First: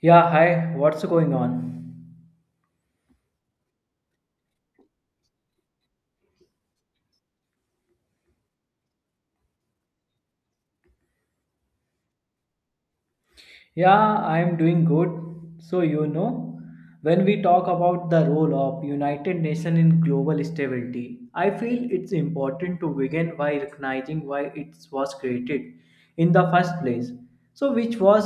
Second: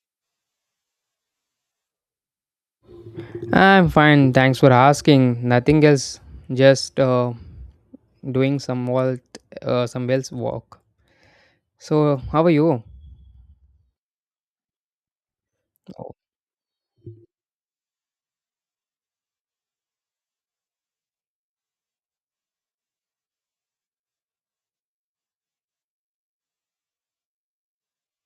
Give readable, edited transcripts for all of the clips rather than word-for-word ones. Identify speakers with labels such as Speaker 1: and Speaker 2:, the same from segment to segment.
Speaker 1: Yeah, hi, what's going on?
Speaker 2: I'm fine, thanks for asking. Nothing else, just doing some wells walk. So, how are you?
Speaker 1: Yeah, I'm doing good. So, when we talk about the role of United Nations in global stability, I feel it's important to begin by recognizing why it was created in the first place. So, which was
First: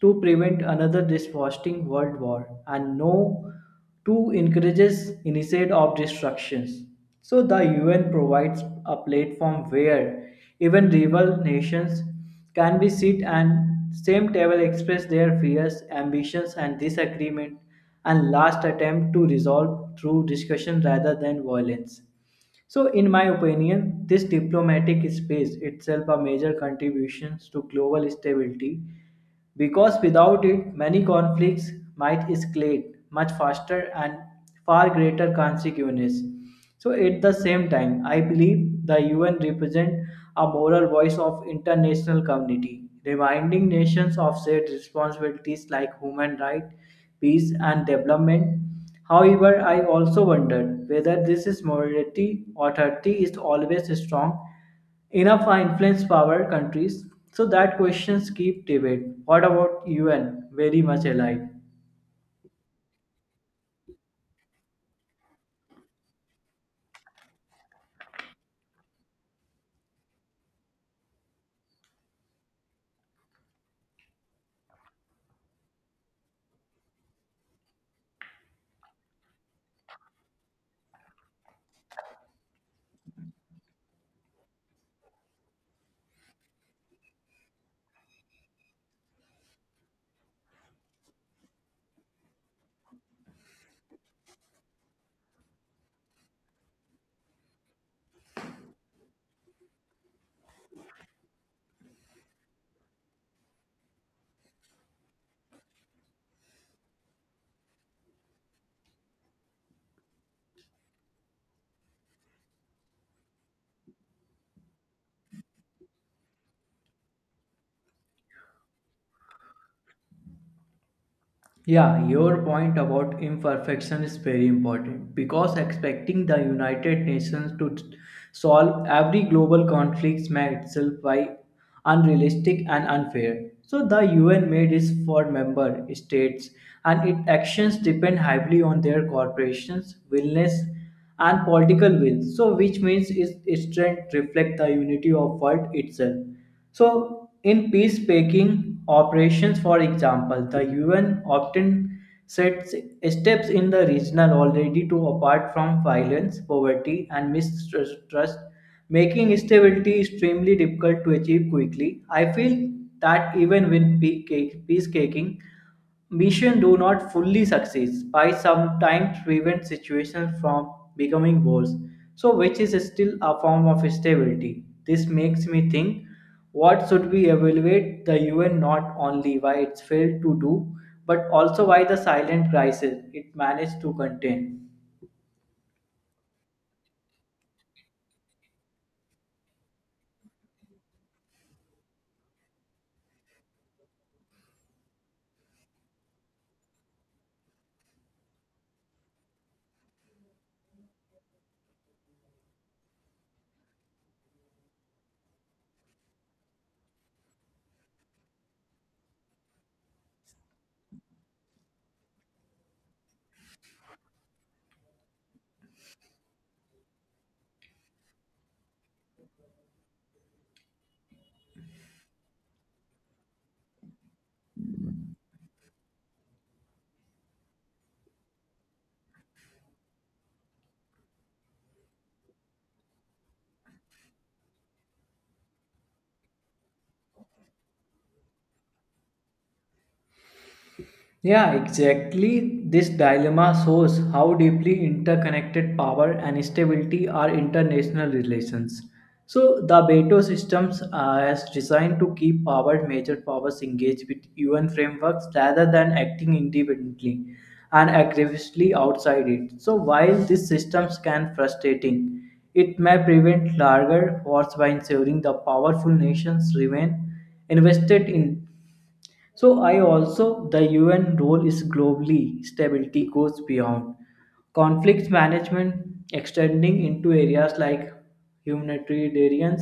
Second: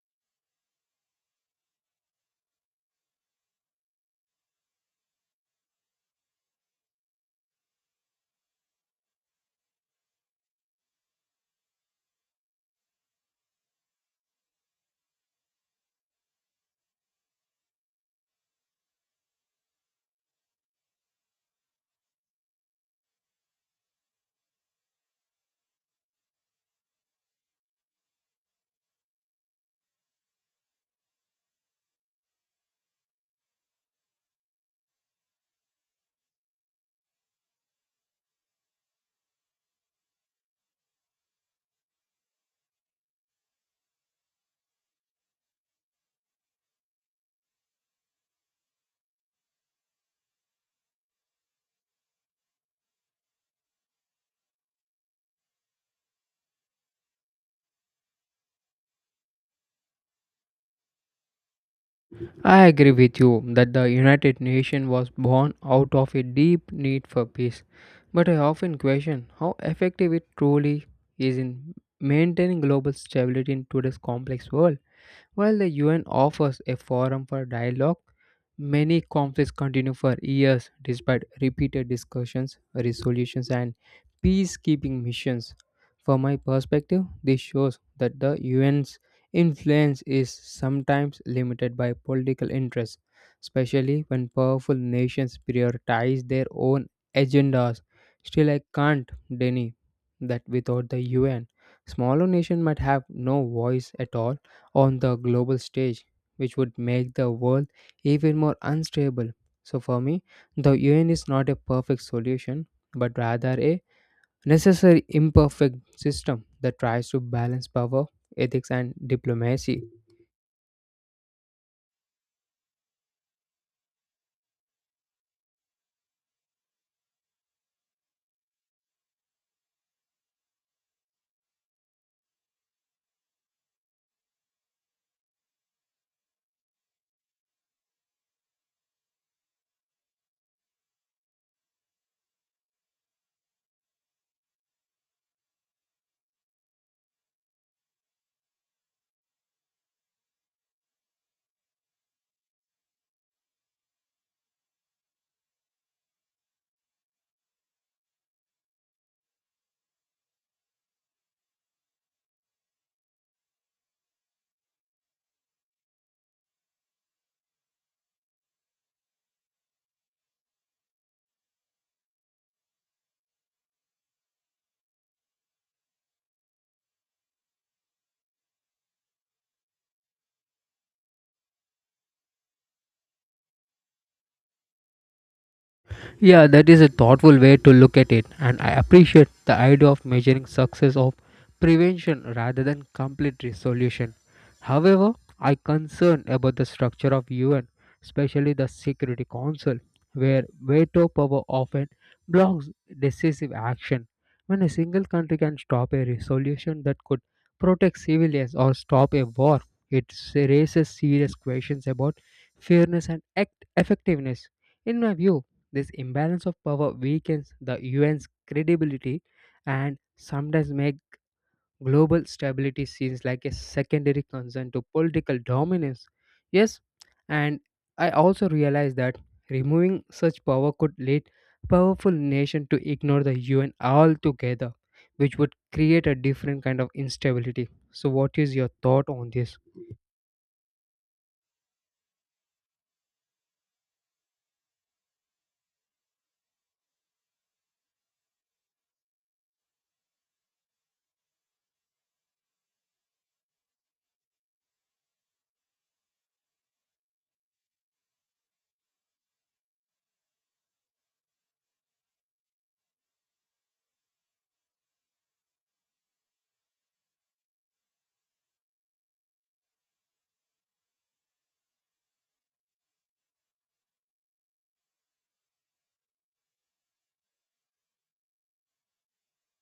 Speaker 1: to prevent another devastating world war and no to encourages initiate of destructions. So the UN provides a platform where even rival nations Can we sit and same table express their fears, ambitions and disagreement and last attempt to resolve through discussion rather than violence? So, in my opinion, this diplomatic space itself a major contribution to global stability because without it, many conflicts might escalate much faster and far greater consequences. So at the same time, I believe the UN represent a moral voice of international community, reminding nations of shared responsibilities like human rights, peace and development. However, I also wondered whether this is morality authority is always strong enough to influence power countries so that questions keep debate what about un very much alive.
Speaker 2: I agree with you that the United Nations was born out of a deep need for peace, but I often question how effective it truly is in maintaining global stability in today's complex world. While the UN offers a forum for dialogue, many conflicts continue for years despite repeated discussions, resolutions, and peacekeeping missions. From my perspective, this shows that the UN's influence is sometimes limited by political interests, especially when powerful nations prioritize their own agendas. Still, I can't deny that without the UN, smaller nations might have no voice at all on the global stage, which would make the world even more unstable. So, for me, the UN is not a perfect solution, but rather a necessary imperfect system that tries to balance power, ethics, and diplomacy.
Speaker 1: Yeah, your point about imperfection is very important because expecting the United Nations to solve every global conflict may itself be unrealistic and unfair. So the UN made is for member states and its actions depend heavily on their corporations, willingness and political will. So which means its strength reflect the unity of world itself. So, in peacemaking operations, for example, the UN often sets steps in the regional already to apart from violence, poverty, and mistrust, making stability extremely difficult to achieve quickly. I feel that even with peacemaking Missions do not fully succeed by sometimes prevent situations from becoming worse, so which is still a form of stability. This makes me think what should we evaluate the UN not only why it's failed to do, but also why the silent crisis it managed to contain.
Speaker 2: Yeah, that is a thoughtful way to look at it, and I appreciate the idea of measuring success of prevention rather than complete resolution. However, I concern about the structure of UN, especially the Security Council, where veto power often blocks decisive action. When a single country can stop a resolution that could protect civilians or stop a war, it raises serious questions about fairness and act effectiveness. In my view, this imbalance of power weakens the UN's credibility and sometimes make global stability seems like a secondary concern to political dominance. Yes, and I also realize that removing such power could lead powerful nation to ignore the UN altogether, which would create a different kind of instability. So what is your thought on this?
Speaker 1: Yeah, exactly. This dilemma shows how deeply interconnected power and stability are international relations. So, the veto systems are as designed to keep power major powers engaged with UN frameworks rather than acting independently and aggressively outside it. So, while these systems can frustrating, it may prevent larger wars by ensuring the powerful nations remain invested in, so I also the UN role is globally stability goes beyond conflict management extending into areas like humanitarian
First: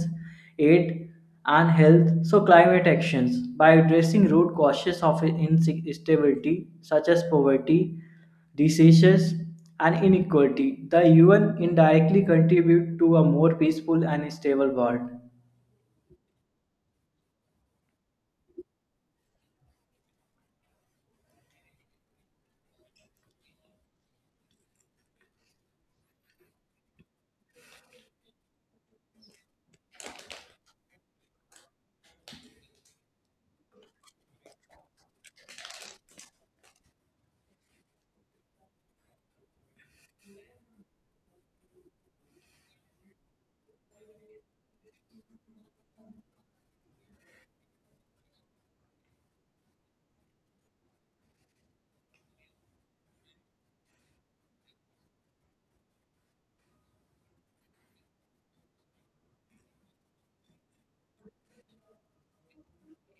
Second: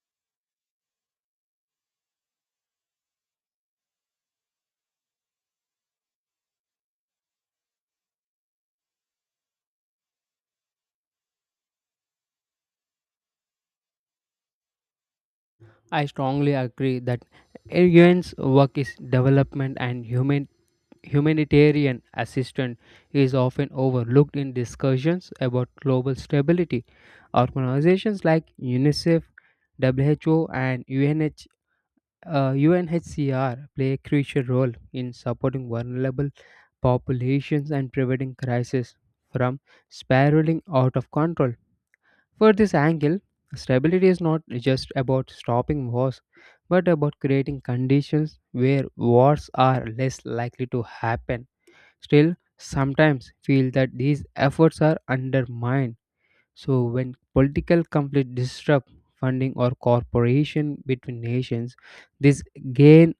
Speaker 1: aid and health so climate actions by addressing root causes of instability such as poverty diseases and inequality the UN indirectly contribute to a more peaceful and stable world.
Speaker 2: I strongly agree that UN's work is development and humanitarian assistance is often overlooked in discussions about global stability. Organizations like UNICEF, WHO, and UNHCR play a crucial role in supporting vulnerable populations and preventing crises from spiraling out of control. For this angle, stability is not just about stopping wars, but about creating conditions where wars are less likely to happen. Still, sometimes feel that these efforts are undermined. So, when political conflict disrupt funding or cooperation between nations, this gain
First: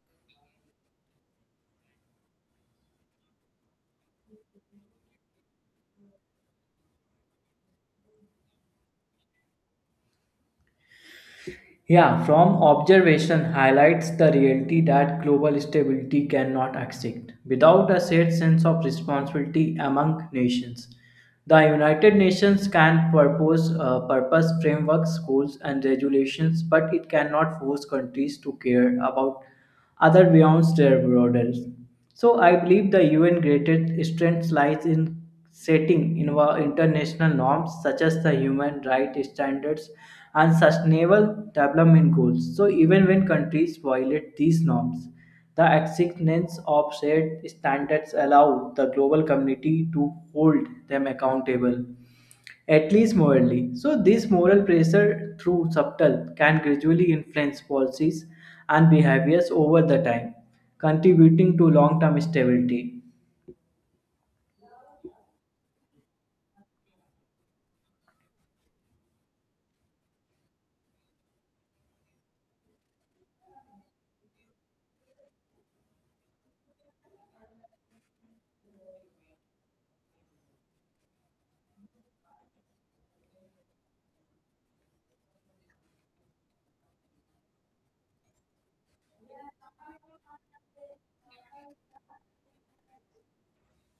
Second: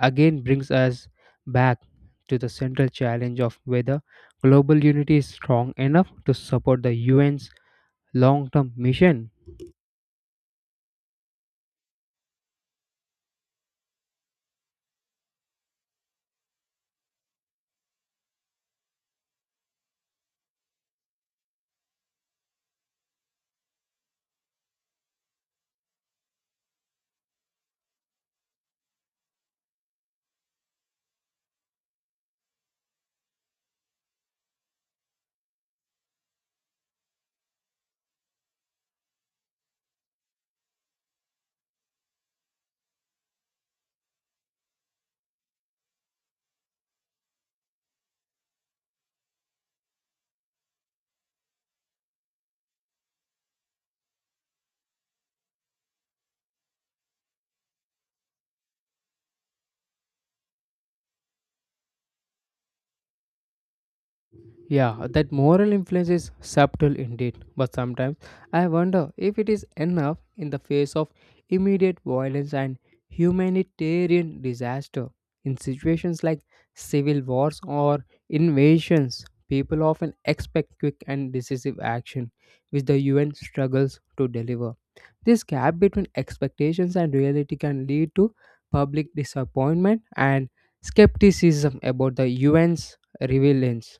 Speaker 2: again brings us back to the central challenge of whether global unity is strong enough to support the UN's long-term mission.
Speaker 1: Yeah, from observation highlights the reality that global stability cannot exist without a shared sense of responsibility among nations. The United Nations can propose purpose frameworks, goals, and regulations, but it cannot force countries to care about other beyond their borders. So I believe the UN greatest strength lies in setting international norms such as the human rights standards and sustainable development goals. So even when countries violate these norms, the existence of shared standards allow the global community to hold them accountable at least morally. So, this moral pressure, through subtle, can gradually influence policies and behaviors over the time, contributing to long term stability.
Speaker 2: Yeah, that moral influence is subtle indeed, but sometimes I wonder if it is enough in the face of immediate violence and humanitarian disaster. In situations like civil wars or invasions, people often expect quick and decisive action, which the UN struggles to deliver. This gap between expectations and reality can lead to public disappointment and skepticism about the UN's relevance.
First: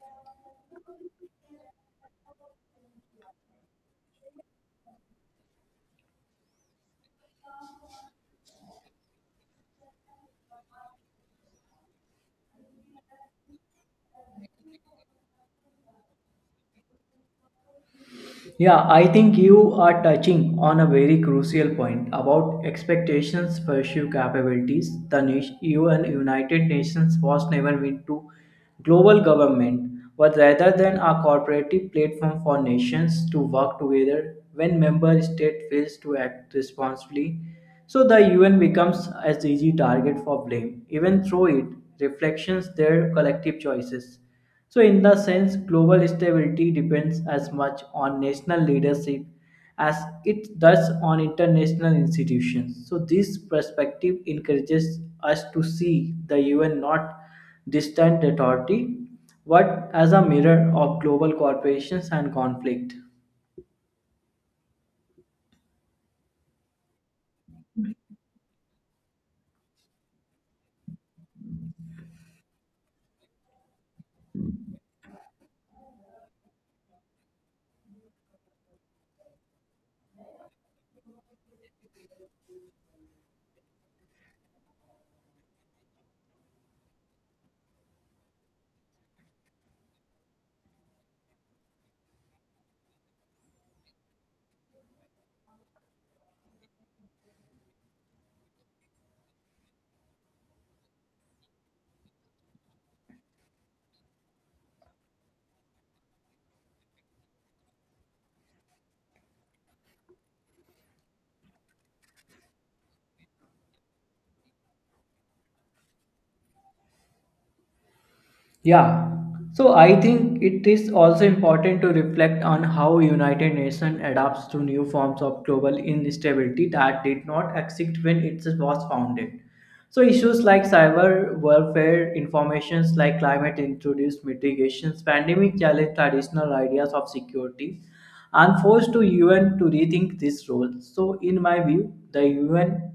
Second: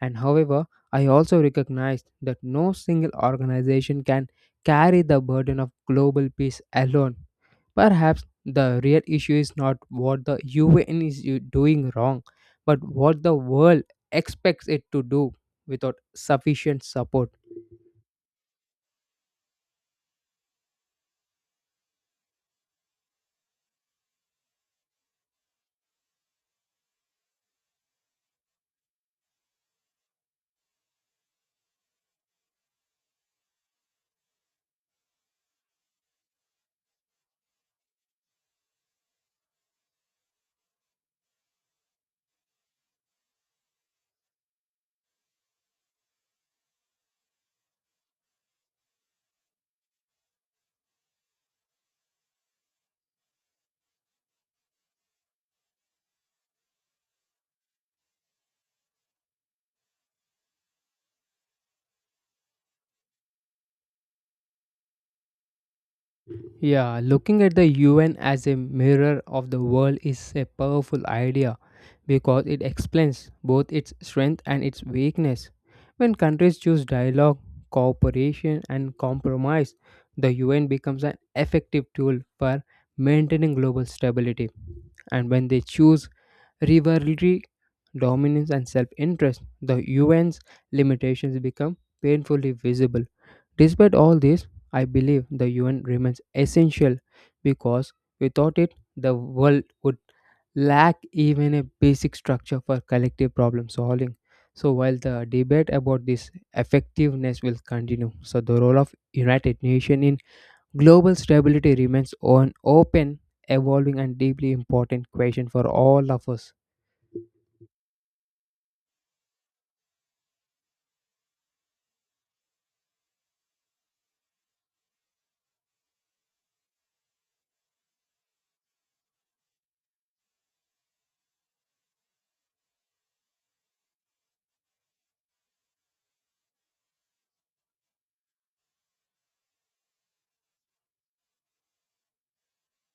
Speaker 2: And however, I also recognize that no single organization can carry the burden of global peace alone. Perhaps the real issue is not what the UN is doing wrong, but what the world expects it to do without sufficient support.
Speaker 1: Yeah, I think you are touching on a very crucial point about expectations pursue capabilities. The nation, UN United Nations was never meant to global government, but rather than a cooperative platform for nations to work together when member state fails to act responsibly. So the UN becomes as easy target for blame, even through it reflections their collective choices. So, in the sense, global stability depends as much on national leadership as it does on international institutions. So, this perspective encourages us to see the UN not distant authority, but as a mirror of global corporations and conflict.
Speaker 2: Yeah, looking at the UN as a mirror of the world is a powerful idea because it explains both its strength and its weakness. When countries choose dialogue, cooperation, and compromise, the UN becomes an effective tool for maintaining global stability. And when they choose rivalry, dominance, and self interest, the UN's limitations become painfully visible. Despite all this, I believe the UN remains essential because without it, the world would lack even a basic structure for collective problem solving. So, while the debate about this effectiveness will continue, so the role of United Nations in global stability remains an open, evolving, and deeply important question for all of us.
Speaker 1: Yeah, so I think it is also important to reflect on how United Nations adapts to new forms of global instability that did not exist when it was founded. So issues like cyber warfare, informations like climate introduced mitigations, pandemic challenge traditional ideas of security, and forced to UN to rethink this role. So in my view, the UN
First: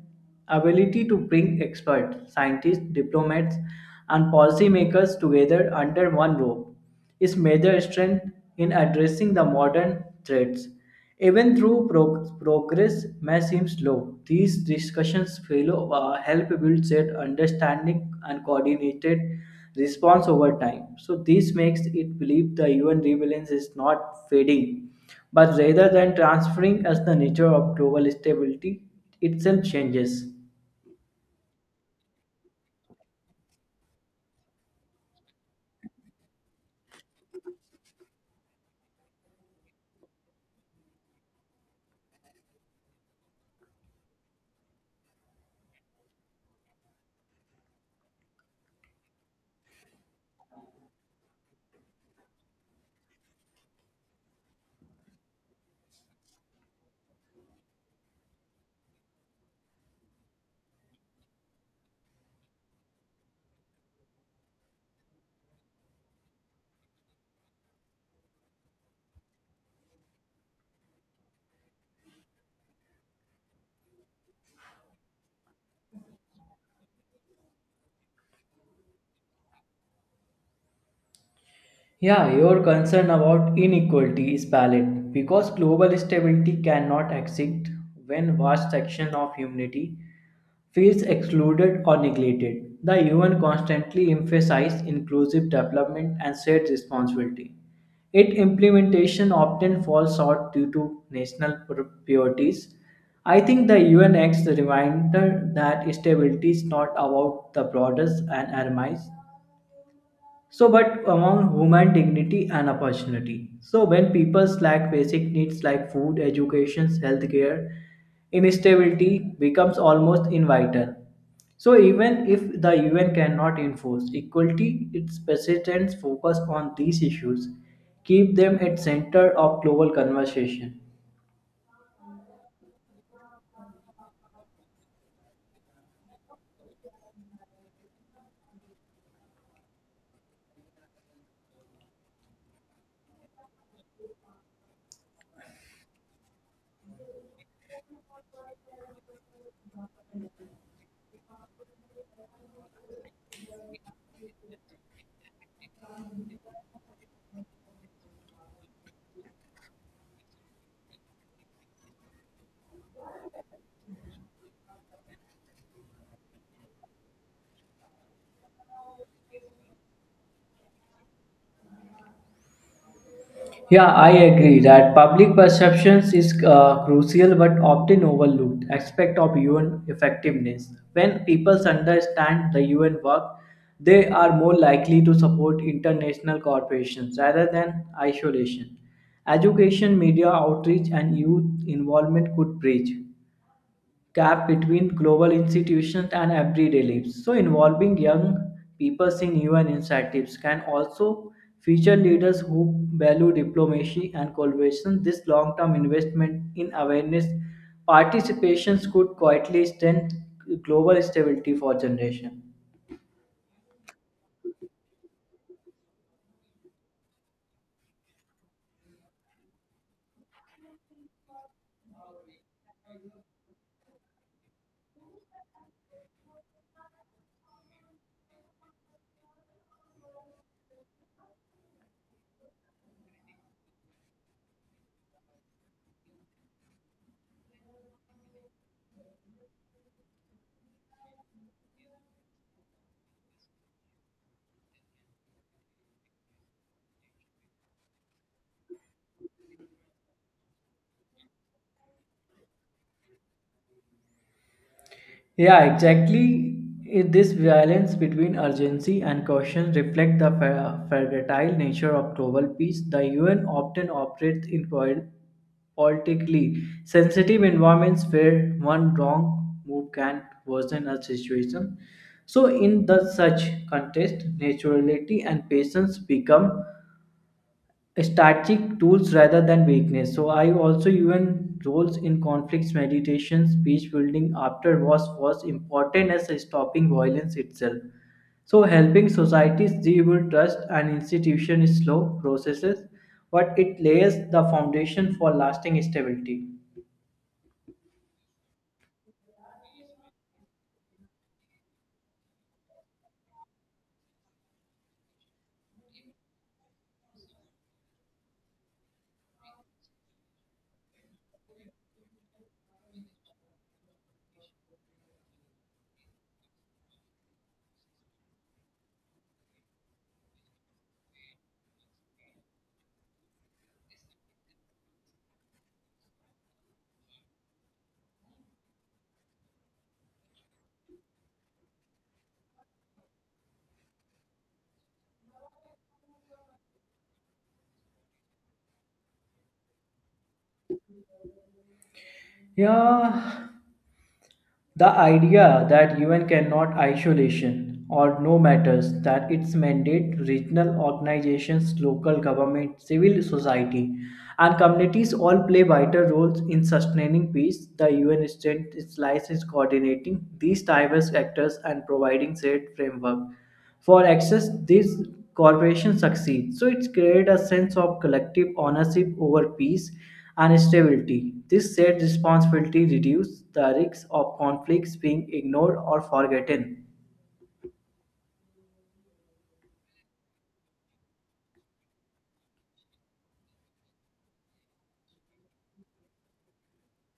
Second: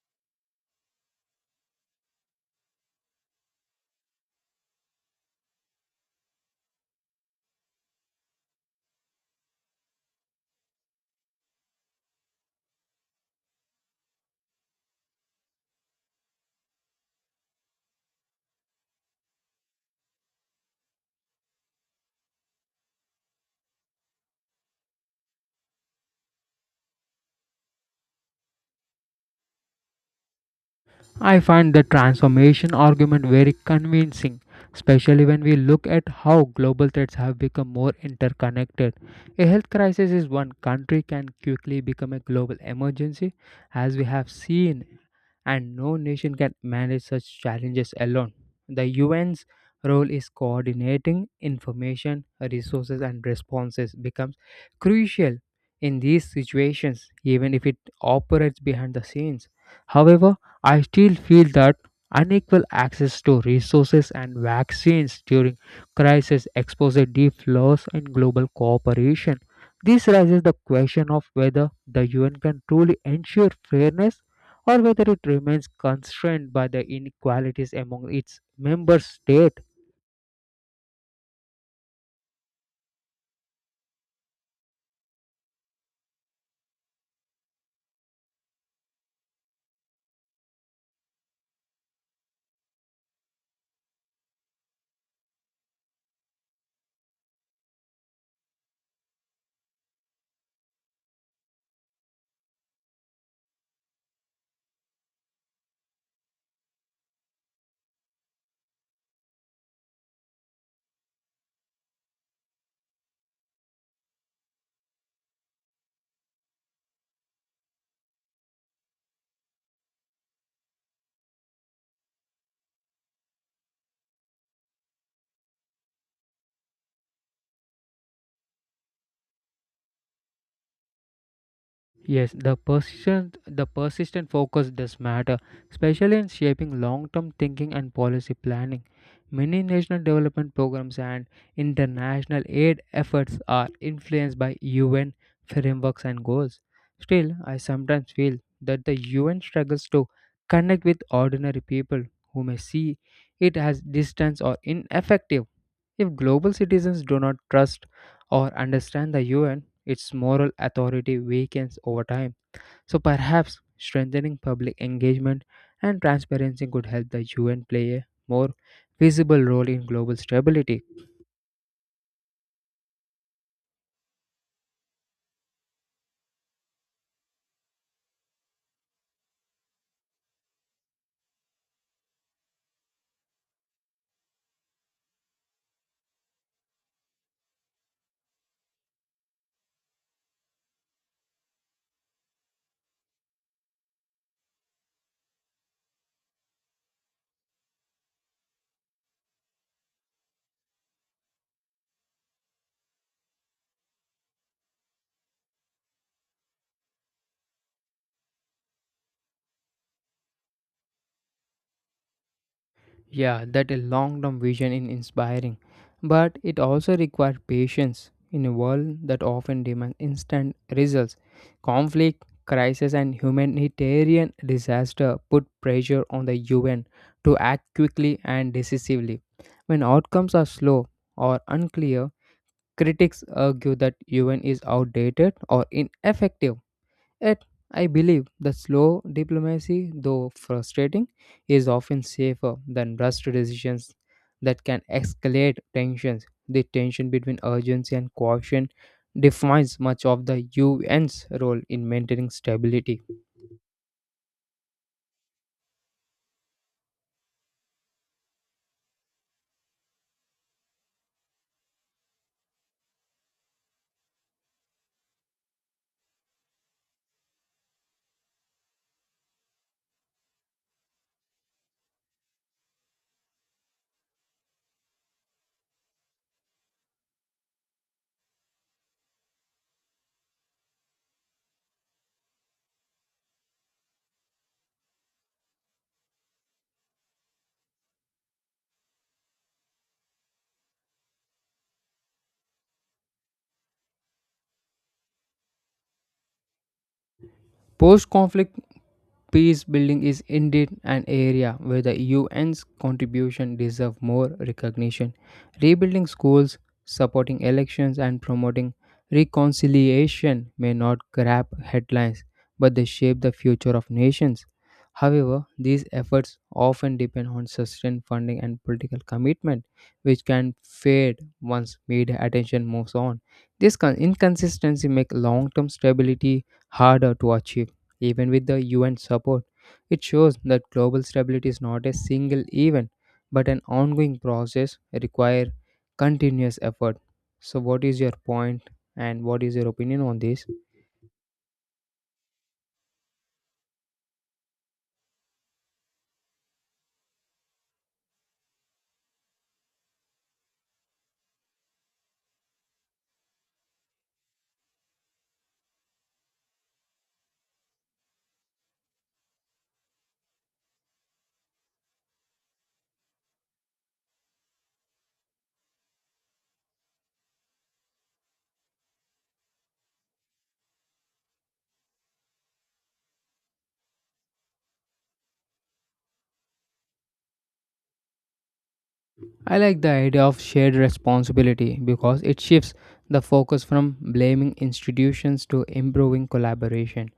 Speaker 1: ability to bring experts, scientists, diplomats, and policymakers together under one roof is major strength in addressing the modern threats. Even though progress may seem slow, these discussions fellow, help build shared understanding and coordinated response over time. So this makes it believe the UN relevance is not fading but rather than transferring as the nature of global stability itself changes.
Speaker 2: I find the transformation argument very convincing, especially when we look at how global threats have become more interconnected. A health crisis is one country can quickly become a global emergency, as we have seen, and no nation can manage such challenges alone. The UN's role is coordinating information, resources, and responses becomes crucial in these situations, even if it operates behind the scenes. However, I still feel that unequal access to resources and vaccines during crisis exposes deep flaws in global cooperation. This raises the question of whether the UN can truly ensure fairness or whether it remains constrained by the inequalities among its member states.
Speaker 1: Yeah, your concern about inequality is valid because global stability cannot exist when vast section of humanity feels excluded or neglected. The UN constantly emphasizes inclusive development and shared responsibility. Its implementation often falls short due to national priorities. I think the UN acts the reminder that stability is not about the borders and armies, so, but among human dignity and opportunity. So, when people lack basic needs like food, education, healthcare, instability becomes almost inevitable. So, even if the UN cannot enforce equality, its presidents focus on these issues, keep them at center of global conversation.
Speaker 2: Yes, the persistent focus does matter, especially in shaping long-term thinking and policy planning. Many national development programs and international aid efforts are influenced by UN frameworks and goals. Still, I sometimes feel that the UN struggles to connect with ordinary people who may see it as distant or ineffective. If global citizens do not trust or understand the UN, its moral authority weakens over time. So perhaps strengthening public engagement and transparency could help the UN play a more visible role in global stability.
Speaker 1: Yeah, I agree that public perceptions is crucial but often overlooked aspect of UN effectiveness. When people understand the UN work, they are more likely to support international corporations rather than isolation. Education, media outreach, and youth involvement could bridge gap between global institutions and everyday lives. So, involving young people in UN initiatives can also feature leaders who value diplomacy and collaboration. This long term investment in awareness participations could quietly strengthen global stability for generations.
Speaker 2: Yeah, that a long-term vision is inspiring, but it also requires patience in a world that often demands instant results. Conflict, crisis, and humanitarian disaster put pressure on the UN to act quickly and decisively. When outcomes are slow or unclear, critics argue that UN is outdated or ineffective. Yet, I believe that slow diplomacy, though frustrating, is often safer than rushed decisions that can escalate tensions. The tension between urgency and caution defines much of the UN's role in maintaining stability.
Speaker 1: Yeah, exactly. This balance between urgency and caution reflect the fragile nature of global peace. The UN often operates in politically sensitive environments where one wrong move can worsen a situation. So, in the such context, naturality and patience become strategic tools rather than weakness. So I also even roles in conflicts, meditations, peace building after was important as stopping violence itself. So helping societies rebuild trust and institution is slow processes, but it lays the foundation for lasting stability.
Speaker 2: Post conflict peace building is indeed an area where the UN's contribution deserves more recognition. Rebuilding schools, supporting elections, and promoting reconciliation may not grab headlines, but they shape the future of nations. However, these efforts often depend on sustained funding and political commitment, which can fade once media attention moves on. This inconsistency makes long term stability harder to achieve. Even with the UN support, it shows that global stability is not a single event but an ongoing process require continuous effort. So what is your point and what is your opinion on this?
Speaker 1: Yeah, the idea that UN cannot isolation or no matters that its mandate regional organizations, local government, civil society and communities all play vital roles in sustaining peace. The UN strength its lies is coordinating these diverse actors and providing shared framework for access these corporations succeed so it's created a sense of collective ownership over peace and stability this shared responsibility reduces the risk of conflicts being ignored or forgotten.
Speaker 2: I like the idea of shared responsibility because it shifts the focus from blaming institutions to improving collaboration.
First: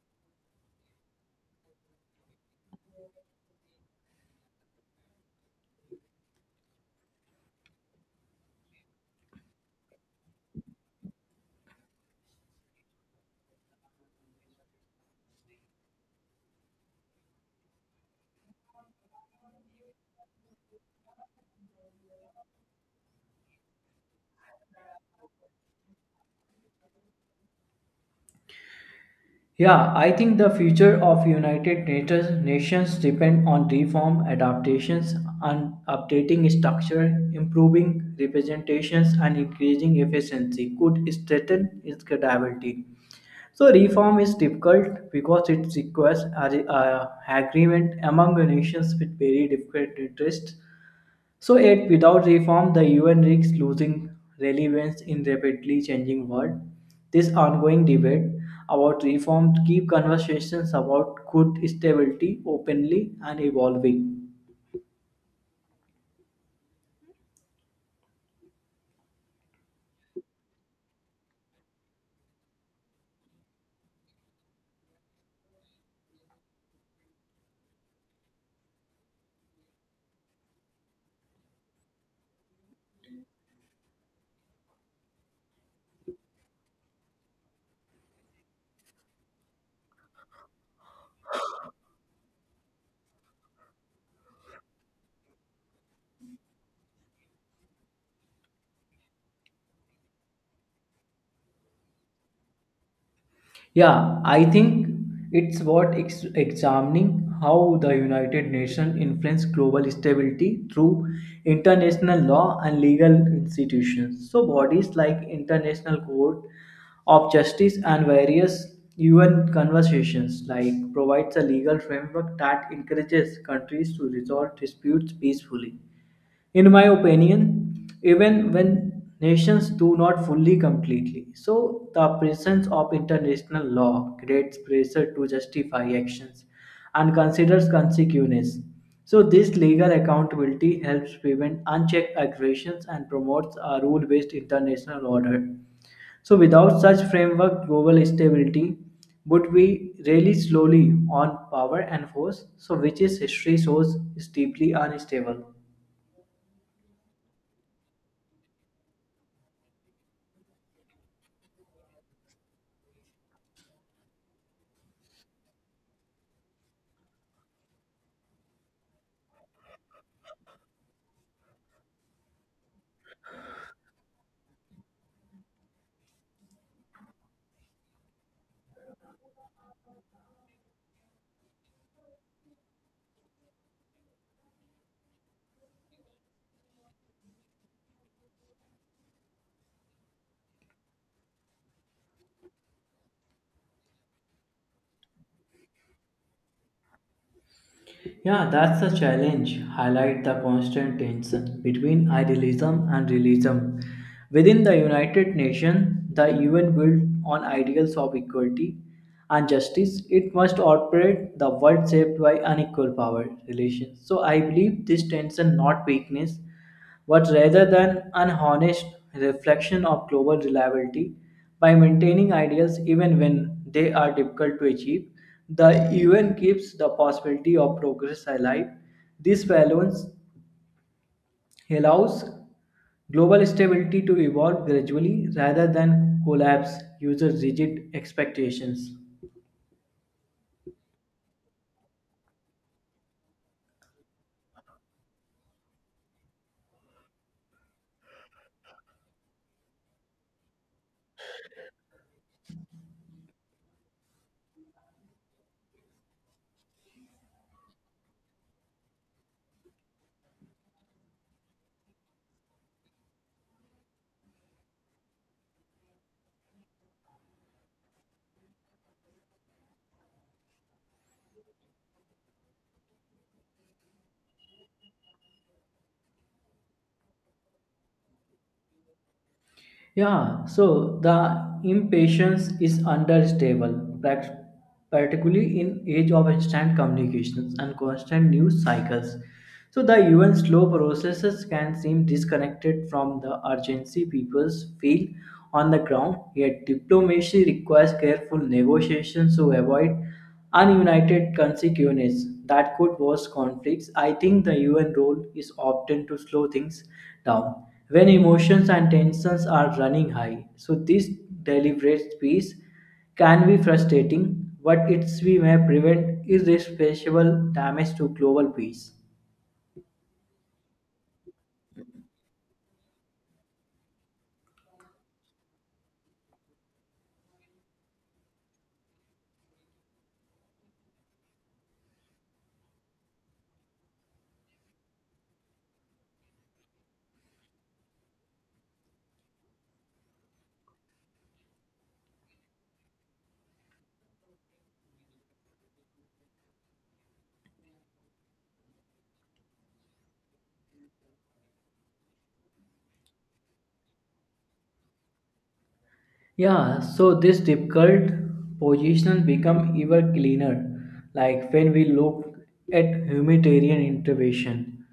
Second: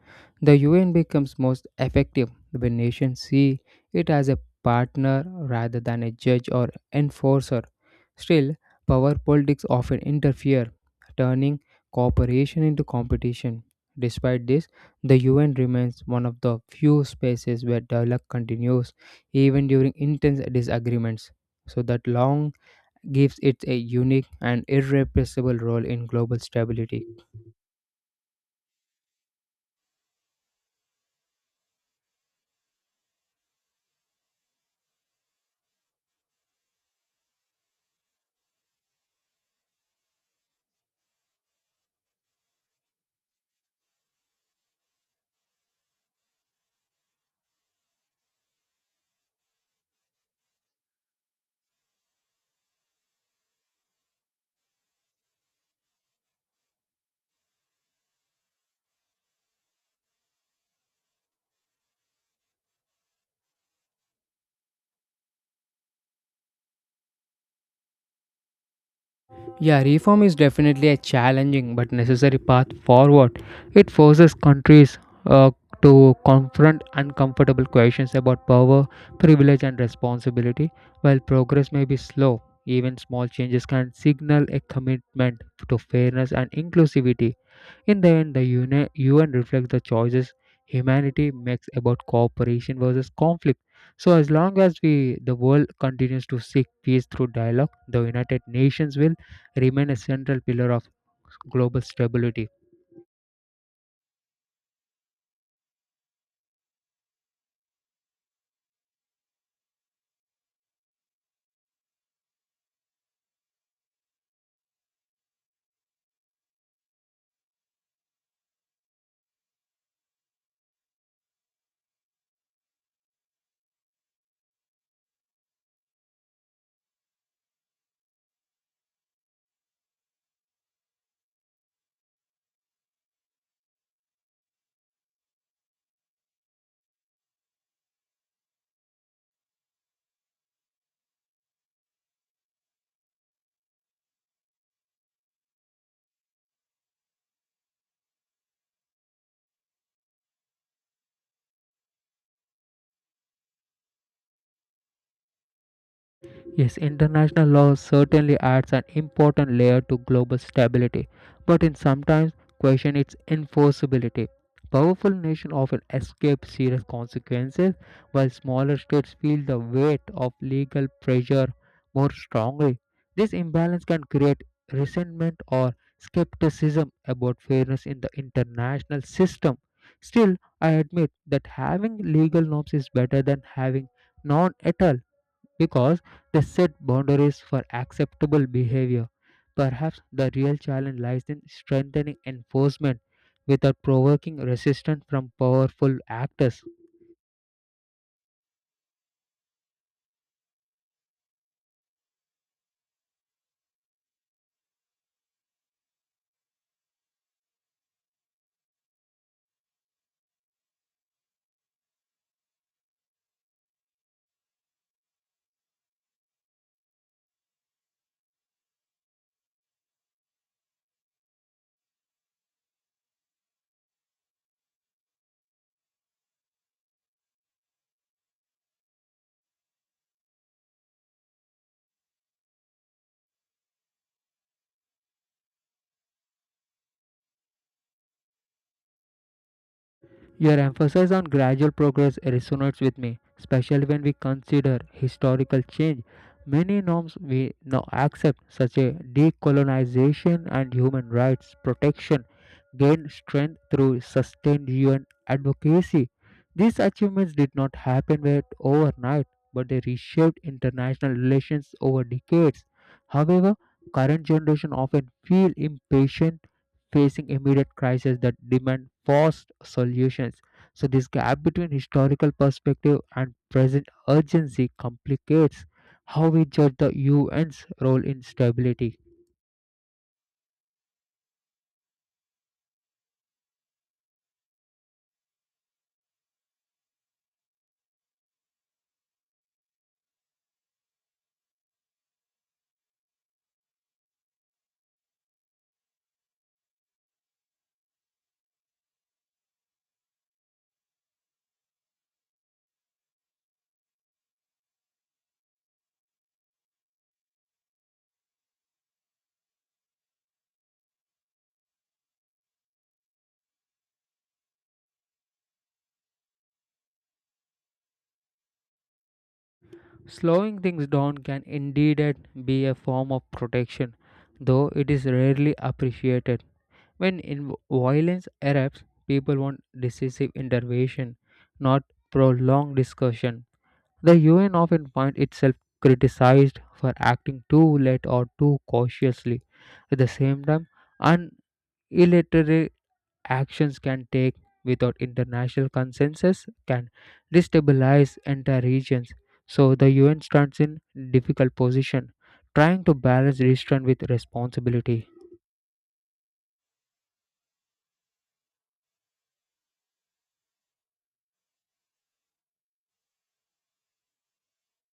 Speaker 2: The UN becomes most effective when nations see it as a partner rather than a judge or enforcer. Still, power politics often interfere, turning cooperation into competition. Despite this, the UN remains one of the few spaces where dialogue continues even during intense disagreements so that long gives it a unique and irreplaceable role in global stability.
Speaker 1: Yeah, I think the future of United Nations nations depend on reform, adaptations, and updating structure, improving representations, and increasing efficiency could strengthen its credibility. So reform is difficult because it requires a agreement among nations with very different interests so yet without reform, the UN risks losing relevance in rapidly changing world. This ongoing debate about reform keep conversations about good stability openly and evolving.
Speaker 2: Yeah, reform is definitely a challenging but necessary path forward. It forces countries uh, to confront uncomfortable questions about power, privilege, and responsibility. While progress may be slow, even small changes can signal a commitment to fairness and inclusivity. In the end, the UN reflects the choices humanity makes about cooperation versus conflict. So, as long as we the world continues to seek peace through dialogue, the United Nations will remain a central pillar of global stability.
Speaker 1: Yeah, I think it's worth examining how the United Nations influence global stability through international law and legal institutions. So bodies like International Court of Justice and various UN conversations like provides a legal framework that encourages countries to resolve disputes peacefully in my opinion, even when nations do not fully completely. So, the presence of international law creates pressure to justify actions and considers consequences. So, this legal accountability helps prevent unchecked aggressions and promotes a rule based international order. So, without such framework, global stability would be really slowly on power and force, so which is history shows is deeply unstable.
Speaker 2: Yes, international law certainly adds an important layer to global stability, but in sometimes question its enforceability. Powerful nations often escape serious consequences, while smaller states feel the weight of legal pressure more strongly. This imbalance can create resentment or skepticism about fairness in the international system. Still, I admit that having legal norms is better than having none at all because they set boundaries for acceptable behavior. Perhaps the real challenge lies in strengthening enforcement without provoking resistance from powerful actors.
Speaker 1: Yeah, that's the challenge. Highlight the constant tension between idealism and realism. Within the United Nations, the UN built on ideals of equality and justice, it must operate the world shaped by unequal power relations. So I believe this tension, not weakness, but rather than an honest reflection of global reliability. By maintaining ideals even when they are difficult to achieve, the UN keeps the possibility of progress alive. This balance allows global stability to evolve gradually rather than collapse user rigid expectations.
Speaker 2: Your emphasis on gradual progress resonates with me, especially when we consider historical change. Many norms we now accept, such as decolonization and human rights protection, gain strength through sustained UN advocacy. These achievements did not happen overnight, but they reshaped international relations over decades. However, current generation often feel impatient facing immediate crises that demand fast solutions. So, this gap between historical perspective and present urgency complicates how we judge the UN's role in stability.
Speaker 1: Yeah, so the impatience is understable, particularly in age of instant communications and constant news cycles. So the even slow processes can seem disconnected from the urgency peoples feel on the ground. Yet diplomacy requires careful negotiations to avoid Ununited consequences that could worsen conflicts. I think the UN role is often to slow things down when emotions and tensions are running high. So this deliberate peace can be frustrating, but it's we may prevent irreversible damage to global peace.
Speaker 2: Slowing things down can indeed be a form of protection, though it is rarely appreciated. When in violence erupts, people want decisive intervention, not prolonged discussion. The UN often finds itself criticized for acting too late or too cautiously. At the same time, unilateral actions can take without international consensus can destabilize entire regions. So the UN stands in difficult position, trying to balance restraint with responsibility.
Speaker 1: Yeah, so this difficult position become even cleaner, like when we look at humanitarian intervention.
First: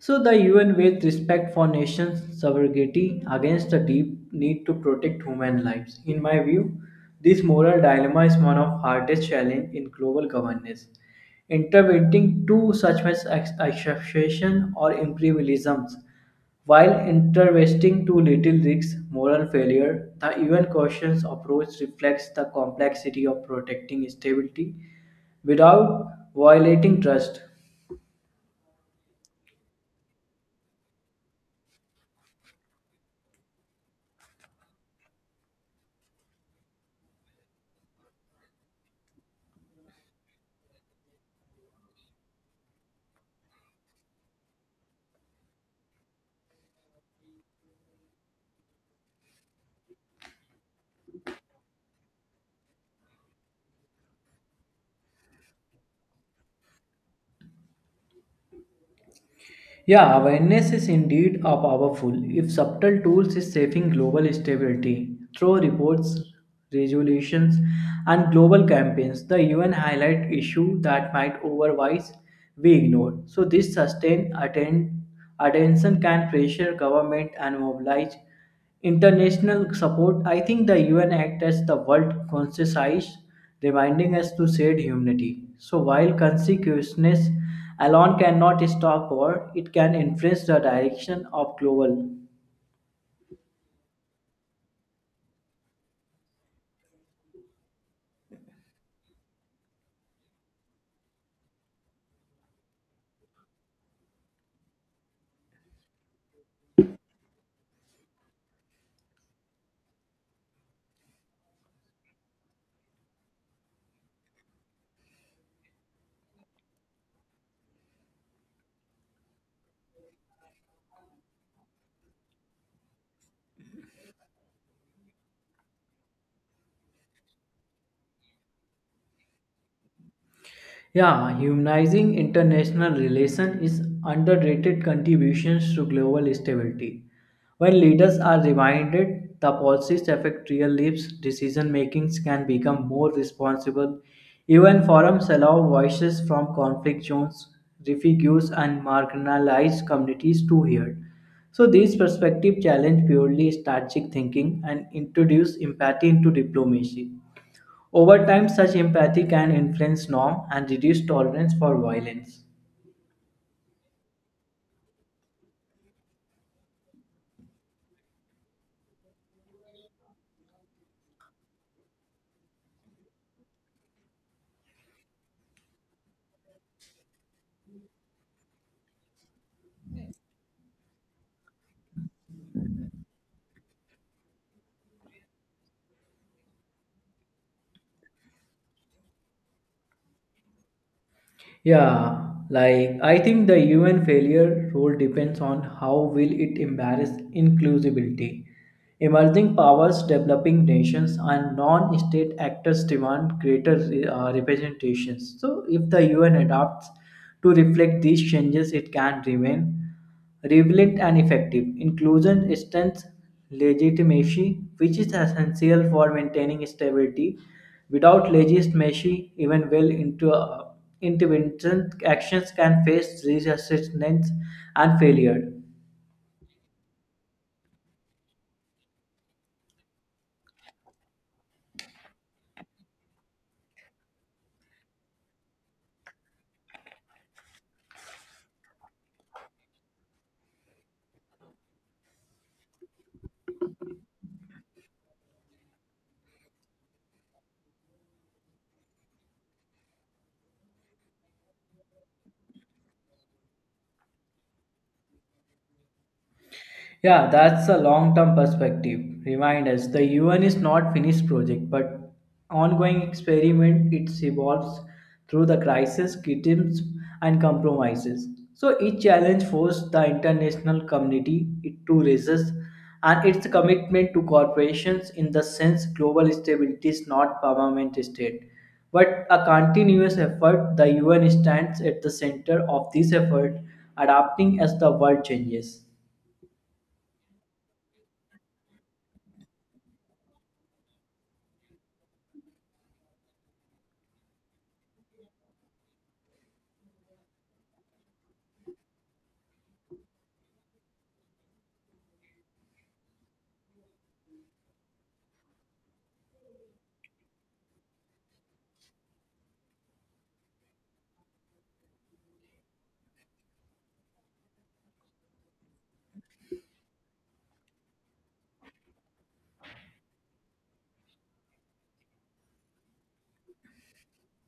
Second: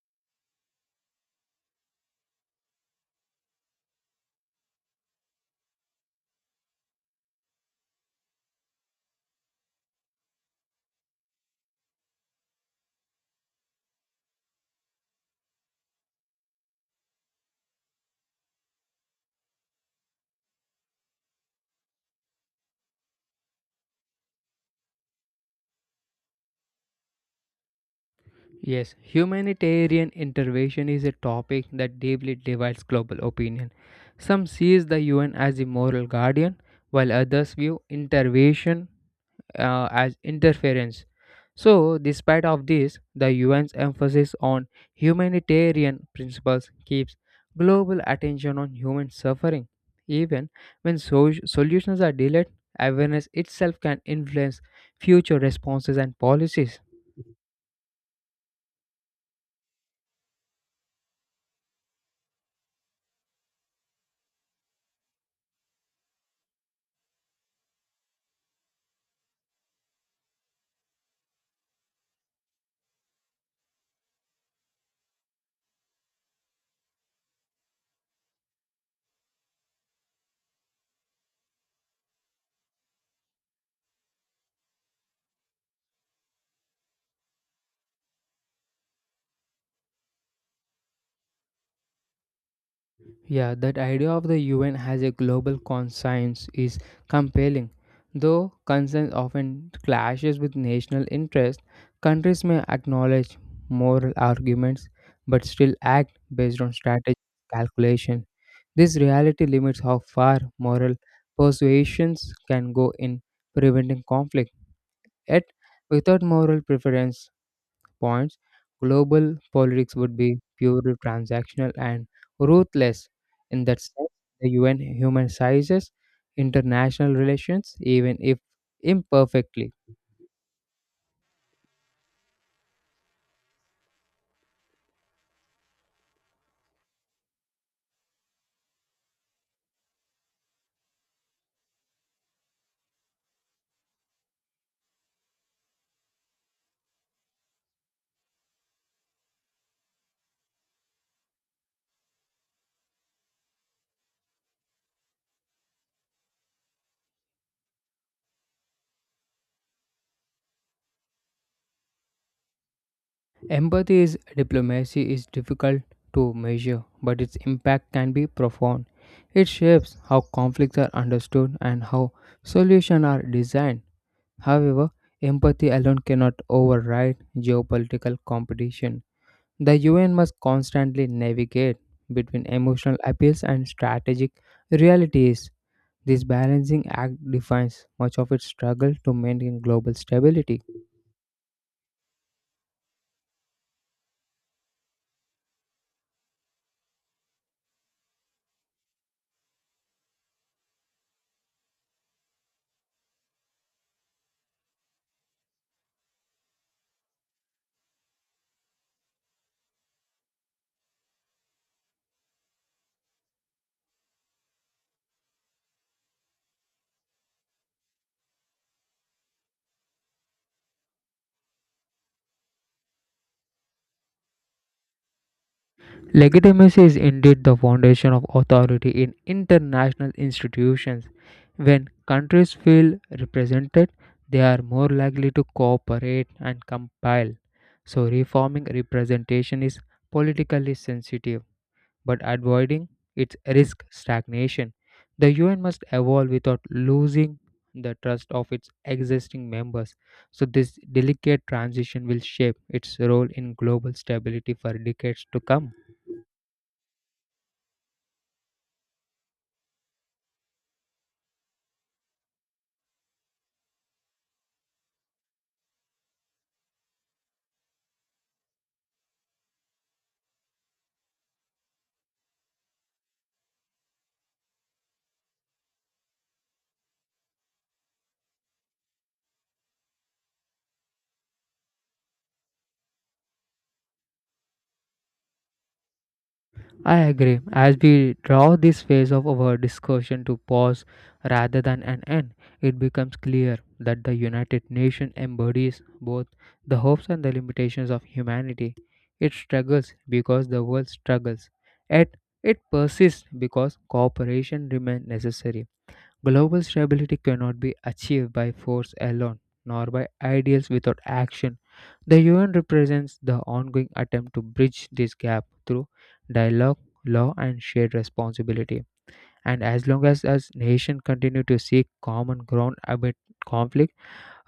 Speaker 1: So the UN with respect for nations' sovereignty against the deep need to protect human lives. In my view, this moral dilemma is one of hardest challenge in global governance. Interventing too such as exception or imperialisms while interventing too little risks moral failure, the UN questions approach reflects the complexity of protecting stability without violating trust.
Speaker 2: Yes, humanitarian intervention is a topic that deeply divides global opinion. Some sees the UN as the moral guardian, while others view intervention as interference. So, despite of this, the UN's emphasis on humanitarian principles keeps global attention on human suffering. Even when solutions are delayed, awareness itself can influence future responses and policies.
Speaker 1: Yeah, awareness is indeed a powerful, if subtle tools is saving global stability through reports, resolutions, and global campaigns. The UN highlight issue that might otherwise be ignored. So this sustained attention can pressure government and mobilize International support, I think the UN Act as the world conscious reminding us to shared humanity. So while consciousness alone cannot stop war, it can influence the direction of global.
Speaker 2: Yeah, that idea of the UN has a global conscience is compelling. Though conscience often clashes with national interest, countries may acknowledge moral arguments but still act based on strategic calculation. This reality limits how far moral persuasions can go in preventing conflict. Yet, without moral preference, points, global politics would be purely transactional and ruthless. In that sense, the UN humanizes international relations, even if imperfectly.
Speaker 1: Yeah, humanizing international relations is underrated contributions to global stability. When leaders are reminded the policies affect real lives, decision makings can become more responsible. Even forums allow voices from conflict zones, refugees, and marginalized communities to hear. So these perspectives challenge purely strategic thinking and introduce empathy into diplomacy. Over time, such empathy can influence norm and reduce tolerance for violence.
Speaker 2: Empathy is diplomacy is difficult to measure, but its impact can be profound. It shapes how conflicts are understood and how solutions are designed. However, empathy alone cannot override geopolitical competition. The UN must constantly navigate between emotional appeals and strategic realities. This balancing act defines much of its struggle to maintain global stability.
Speaker 1: Yeah, like I think the UN failure role depends on how will it embrace inclusivity. Emerging powers, developing nations, and non-state actors demand greater representations. So, if the UN adapts to reflect these changes, it can remain relevant and effective. Inclusion strengthens legitimacy, which is essential for maintaining stability. Without legitimacy, even well into intervention actions can face resistance and failure.
Speaker 2: Legitimacy is indeed the foundation of authority in international institutions. When countries feel represented, they are more likely to cooperate and compile. So, reforming representation is politically sensitive, but avoiding its risk stagnation. The UN must evolve without losing the trust of its existing members. So, this delicate transition will shape its role in global stability for decades to come.
Speaker 1: Yeah, that's a long-term perspective. Remind us, the UN is not finished project, but ongoing experiment. It evolves through the crisis, criticisms, and compromises. So each challenge forced the international community it to resist, and its commitment to corporations in the sense global stability is not permanent state, but a continuous effort. The UN stands at the center of this effort, adapting as the world changes.
Speaker 2: I agree. As we draw this phase of our discussion to pause rather than an end, it becomes clear that the United Nations embodies both the hopes and the limitations of humanity. It struggles because the world struggles, yet it persists because cooperation remains necessary. Global stability cannot be achieved by force alone, nor by ideals without action. The UN represents the ongoing attempt to bridge this gap through dialogue, law, and shared responsibility. And as long as nations continue to seek common ground amid conflict,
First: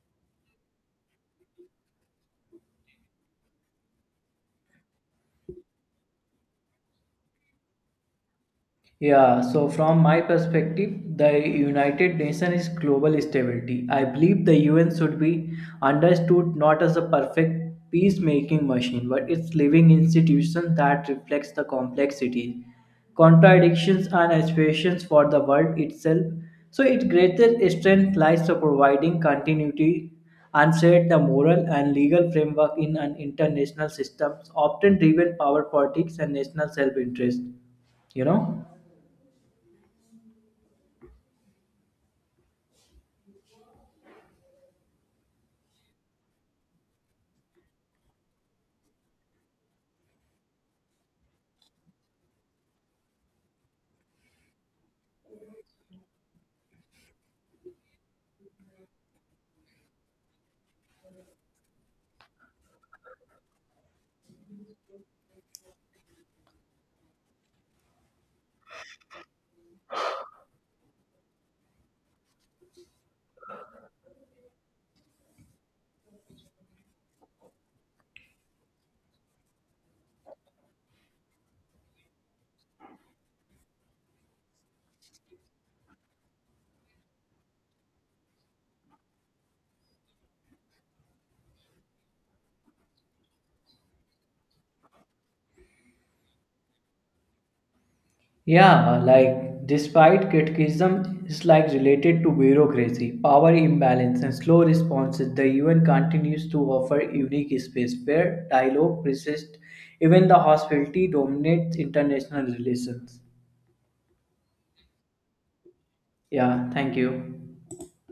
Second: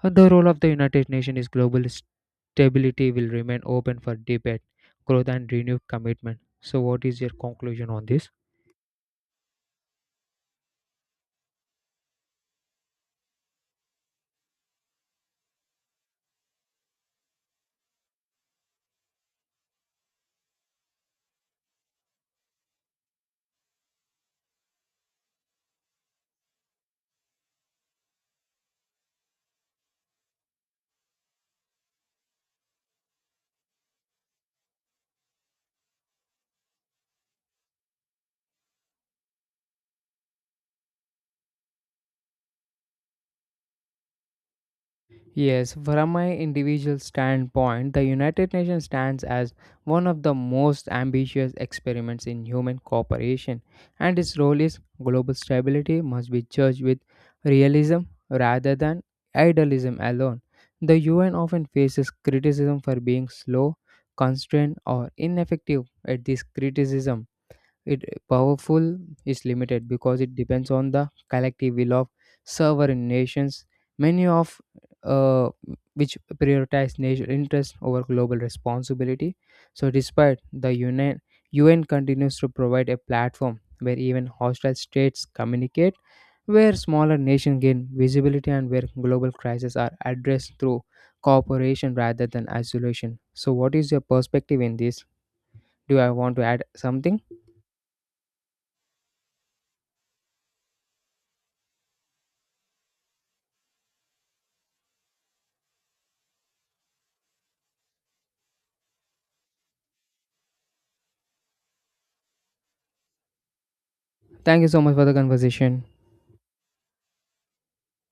Speaker 2: the role of the United Nations is global stability will remain open for debate, growth, and renewed commitment. So, what is your conclusion on this?
Speaker 1: Yeah, so from my perspective, the United Nations is global stability. I believe the UN should be understood not as a perfect peacemaking machine, but its living institution that reflects the complexities, contradictions, and aspirations for the world itself. So its greatest strength lies to providing continuity and set the moral and legal framework in an international system, often driven power politics and national self-interest. You know.
Speaker 2: Yes, from my individual standpoint, the United Nations stands as one of the most ambitious experiments in human cooperation, and its role is global stability must be judged with realism rather than idealism alone. The UN often faces criticism for being slow, constrained, or ineffective at this criticism it powerful is limited because it depends on the collective will of sovereign nations, many of uh, which prioritize national interest over global responsibility. So, despite the UN continues to provide a platform where even hostile states communicate, where smaller nations gain visibility, and where global crises are addressed through cooperation rather than isolation. So, what is your perspective in this? Do I want to add something?
Speaker 1: Yeah, like despite criticism is like related to bureaucracy, power imbalance, and slow responses, the UN continues to offer unique space where dialogue persists. Even the hostility dominates international relations.
Speaker 2: Thank you so much for the conversation.
Speaker 1: Yeah, thank you.